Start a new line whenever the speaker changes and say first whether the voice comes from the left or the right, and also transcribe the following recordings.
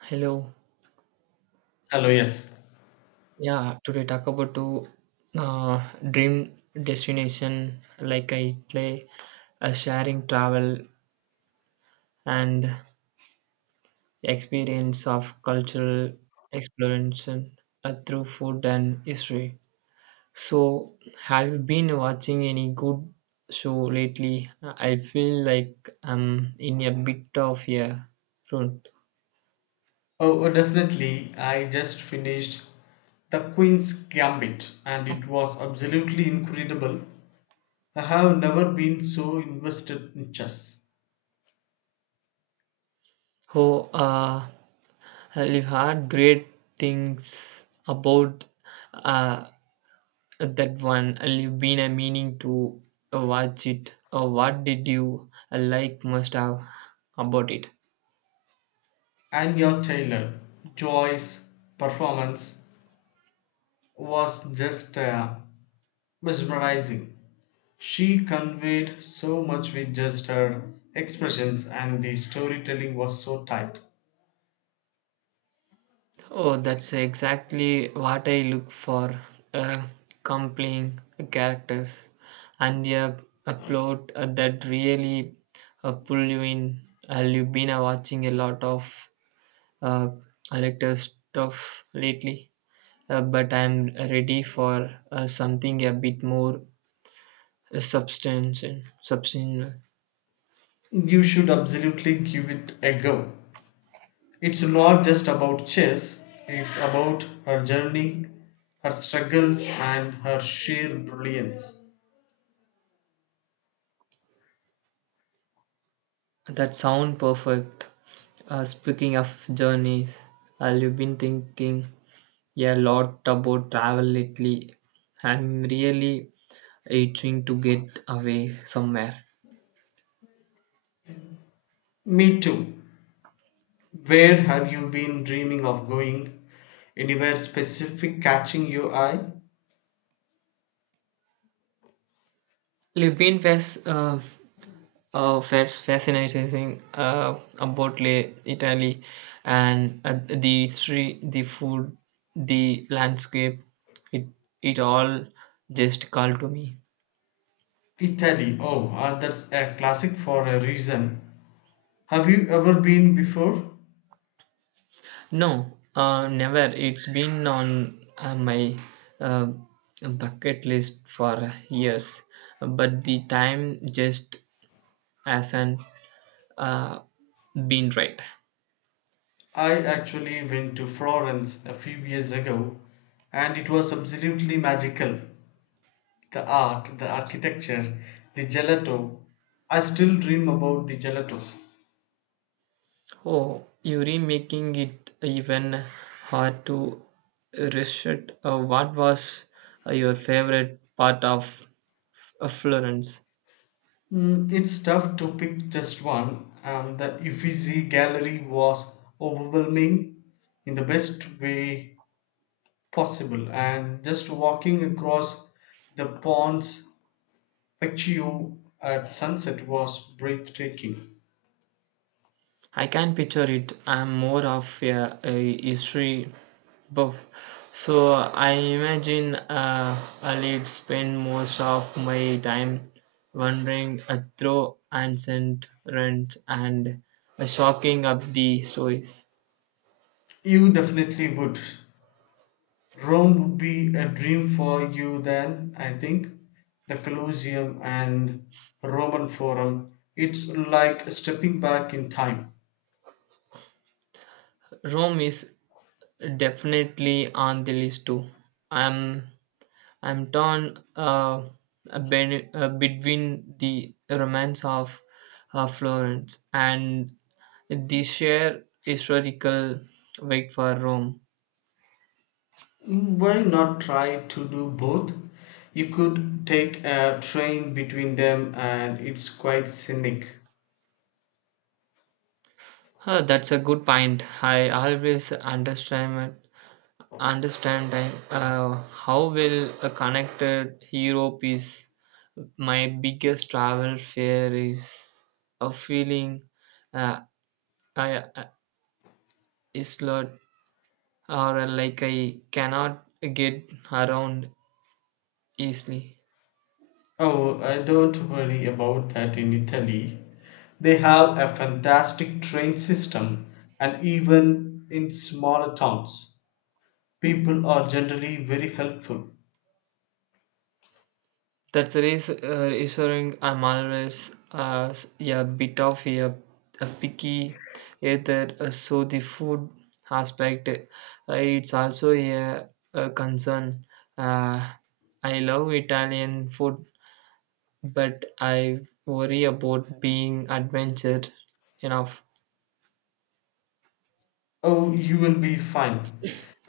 right: Hello.
left: Hello, yes.
right: Yeah, today talk about to uh, dream destination like I play a sharing travel and experience of cultural exploration through food and history. So, have you been watching any good show lately? I feel like I'm in a bit of a rut.
left: Oh, definitely. I just finished The Queen's Gambit and it was absolutely incredible. I have never been so invested in chess.
right: Oh, I've heard great things about uh, that one you've been meaning to watch it. What did you like most of about it?
left: Anya Taylor Joy's performance was just mesmerizing. She conveyed so much with just her expressions, and the storytelling was so tight.
right: Oh, that's exactly what I look for, uh, compelling characters and a plot that really pull you in. You've been watching a lot of uh, elector stuff lately, but I'm ready for something a bit more uh, substance substance.
left: You should absolutely give it a go. It's not just about chess, it's about her journey, her struggles, and her sheer brilliance.
right: That sound perfect. Speaking of journeys, I've been thinking a lot about travel lately. I'm really itching to get away somewhere.
left: Me too. Where have you been dreaming of going? Anywhere specific catching your eye?
right: I've been was fascinating about Italy and the history, the food, the landscape. It it all just called to me.
left: Italy. Oh, that's a classic for a reason. Have you ever been before?
right: No, never. It's been on my uh, bucket list for years, but the time just hasn't uh, been right.
left: I actually went to Florence a few years ago and it was absolutely magical. The art, the architecture, the gelato. I still dream about the gelato.
right: Oh, Yuri making it even hard to resist. What was your favorite part of Florence?
left: It's tough to pick just one. The Uffizi gallery was overwhelming in the best way possible, and just walking across the pons Vecchio at sunset was breathtaking.
right: I can picture it. I'm more of a history buff, so I imagine I'll spend most of my time wandering through ancient ruins and soaking up the stories.
left: You definitely would. Rome would be a dream for you then, I think. The Colosseum and Roman Forum. It's like stepping back in time.
right: Rome is definitely on the list too. I'm I'm torn, between the romance of Florence and the sheer historical wait for Rome.
left: Why not try to do both? You could take a train between them and it's quite scenic.
right: Huh, that's a good point. I always understand how well connected Europe is. My biggest travel fear is a feeling, uh, I, I, isolated or like I cannot get around easily.
left: Oh, I don't worry about that in Italy. They have a fantastic train system, and even in smaller towns, people are generally very helpful.
right: That's reassuring. I'm always a bit of a picky eater, so the food aspect it's also a concern. Uh, I love Italian food, but I worry about being adventure enough.
left: Oh, you will be fine.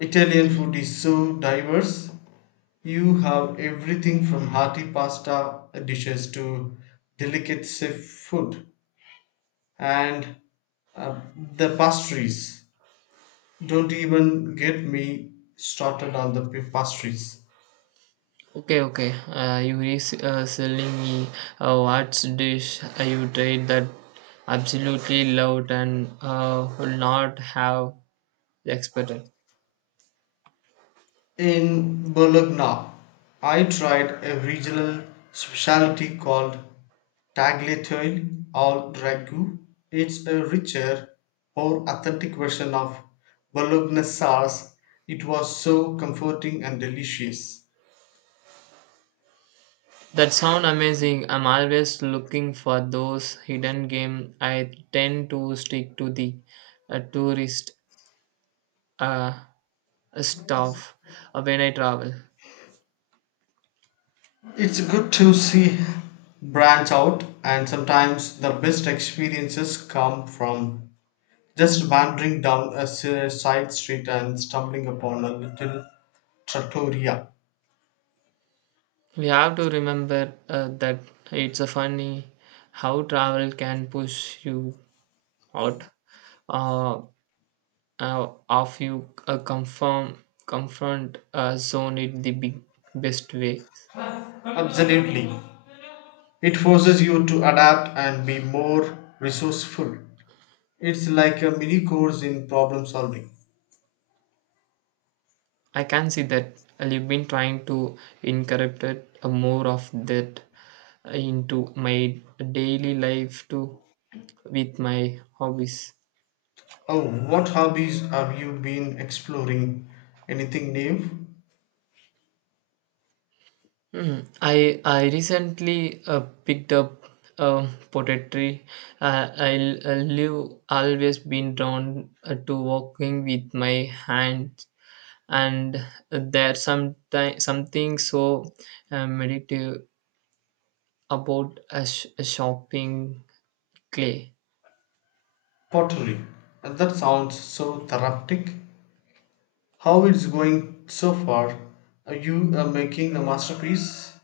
left: Italian food is so diverse. You have everything from hearty pasta dishes to delicate seafood and uh, the pastries. Don't even get me started on the pastries.
right: Okay, okay. You is selling me. What's dish you tried that absolutely loved and would not have expected?
left: In Bologna, I tried a regional specialty called tagliatelle or ragu. It's a richer, more authentic version of Bologna sauce. It was so comforting and delicious.
right: That sound amazing. I'm always looking for those hidden game. I tend to stick to the tourist uh, stuff when I travel.
left: It's good to see branch out, and sometimes the best experiences come from just wandering down a side street and stumbling upon a little trattoria.
right: We have to remember that it's a funny how travel can push you out. Uh, of you confirm confront zone it the big, best way.
left: Absolutely. It forces you to adapt and be more resourceful. It's like a mini course in problem solving.
right: I can see that. I've been trying to incorporate more of that into my daily life too with my hobbies.
left: Oh, what hobbies have you been exploring? Anything new?
right: Mm, I recently picked up poetry. Uh, I, I live always been drawn to working with my hands and there's sometimes something so meditative about a shopping clay.
left: Pottery. And that sounds so therapeutic. How it's going so far? Are you making a masterpiece?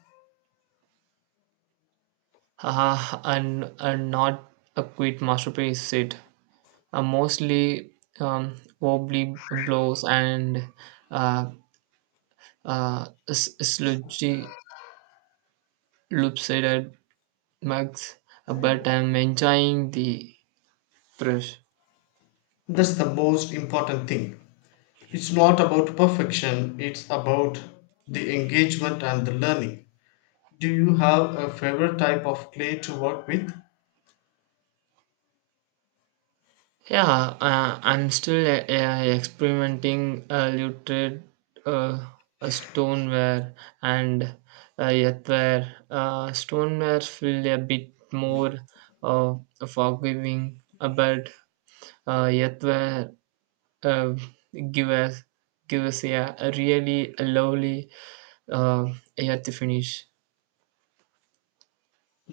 right: Ah, and not a quick masterpiece it mostly wobbly blows and uh, sludgy lopsided mugs, but I'm enjoying the brush.
left: That's the most important thing. It's not about perfection, it's about the engagement and the learning. Do you have a favorite type of clay to work with?
right: Yeah, I'm still experimenting looted uh, a stoneware and earthenware. Stoneware feel a bit more uh, forgiving, but earthenware uh, give us give us yeah, a really lovely uh, earth finish.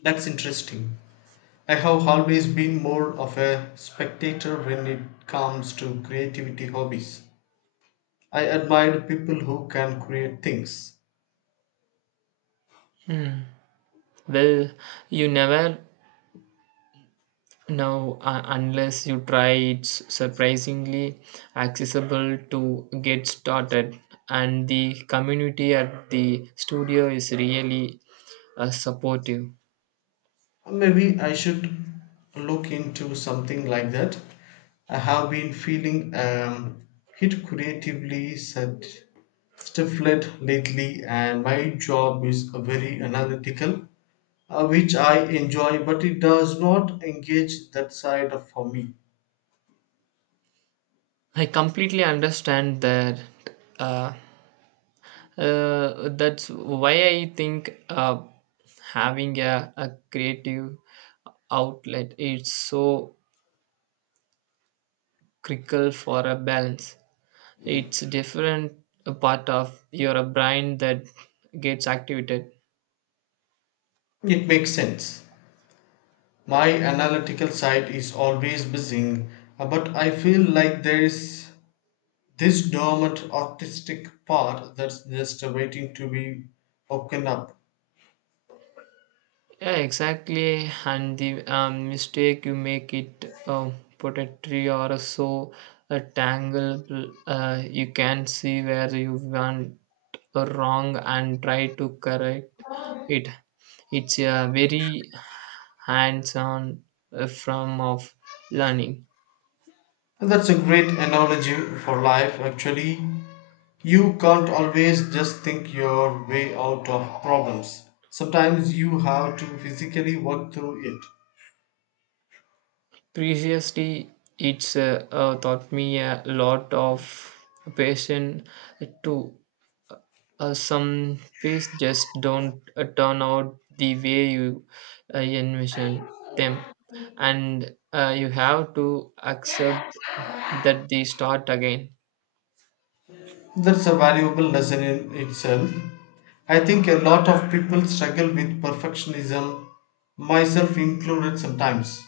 left: That's interesting. I have always been more of a spectator when it comes to creativity hobbies. I admire people who can create things.
right: Hmm. Well, you never. Now, unless you try, it's surprisingly accessible to get started, and the community at the studio is really supportive.
left: Maybe I should look into something like that. I have been feeling hit creatively said stifled lately, and my job is very analytical. Uh, which I enjoy, but it does not engage that side of for me.
right: I completely understand that. Uh, that's why I think having a creative outlet is so critical for a balance. It's different part of your brain that gets activated.
left: It makes sense. My analytical side is always buzzing, but I feel like there is this dormant artistic part that's just waiting to be woken up.
right: Yeah, exactly. And the mistake you make it a pottery or a so a tangle, you can see where you went wrong and try to correct it. It's a very hands-on form of learning.
left: And that's a great analogy for life, actually. You can't always just think your way out of problems. Sometimes you have to physically work through it.
right: Previously, it's taught me a lot of patience too. Some feasts just don't turn out the way you envision them, and you have to accept that they start again.
left: That's a valuable lesson in itself. I think a lot of people struggle with perfectionism, myself included sometimes.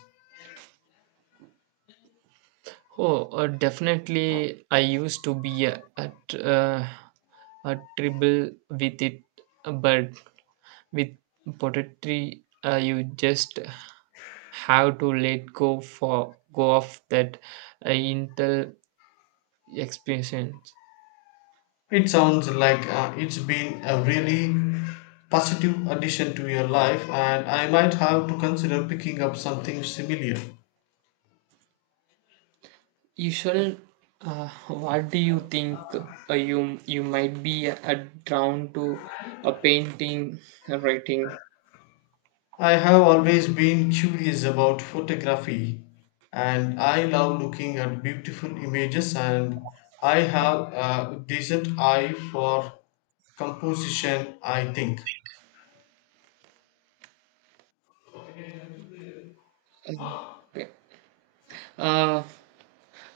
right: Oh, definitely. I used to be a tribble with it, but with poetry, you just have to let go for go off that intel experience.
left: It sounds like it's been a really positive addition to your life, and I might have to consider picking up something similar.
right: Usual, what do you think you might be drawn to? A painting, a writing?
left: I have always been curious about photography, and I love looking at beautiful images, and I have a decent eye for composition, I think.
right: Okay. Uh,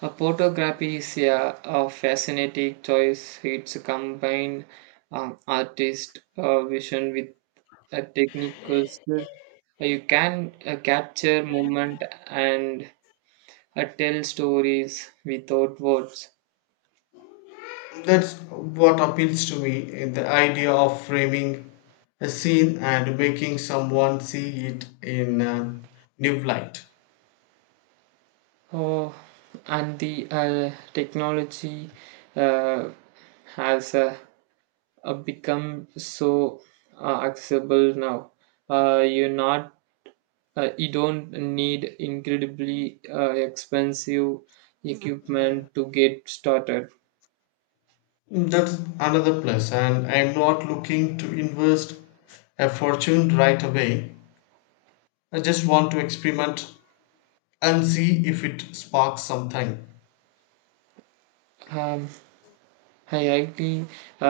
right: a photography is a fascinating choice. It's combine artist vision with a technical skill. You can capture movement and tell stories without words.
left: That's what appeals to me in the idea of framing a scene and making someone see it in a new light.
right: Oh, and the technology uh, has become so accessible now. Uh, you're not, you don't need incredibly expensive. Mhm. Equipment to get started.
left: That's another plus, and I'm not looking to invest a fortune right away. I just want to experiment and see if it sparks something.
right: Um, I highly uh,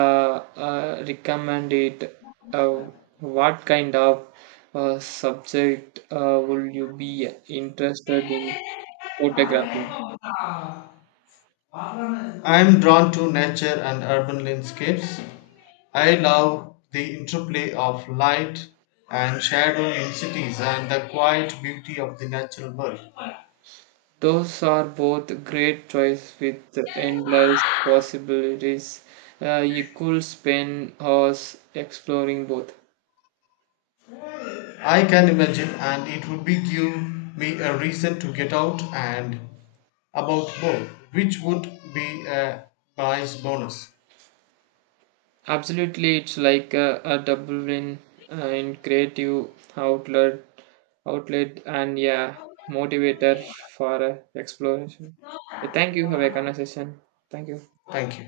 right: recommend it. Uh, what kind of subject will you be interested in photographing?
left: I am drawn to nature and urban landscapes. I love the interplay of light and shadow in cities and the quiet beauty of the natural world.
right: Those are both great choice with endless possibilities. You could spend hours exploring both.
left: I can imagine, and it would be give me a reason to get out and about more, which would be a nice bonus.
right: Absolutely, it's like a double win in creative outlet, outlet, and yeah, motivator for exploration. Yeah, thank you. Have a conversation. Thank you.
left: Thank you.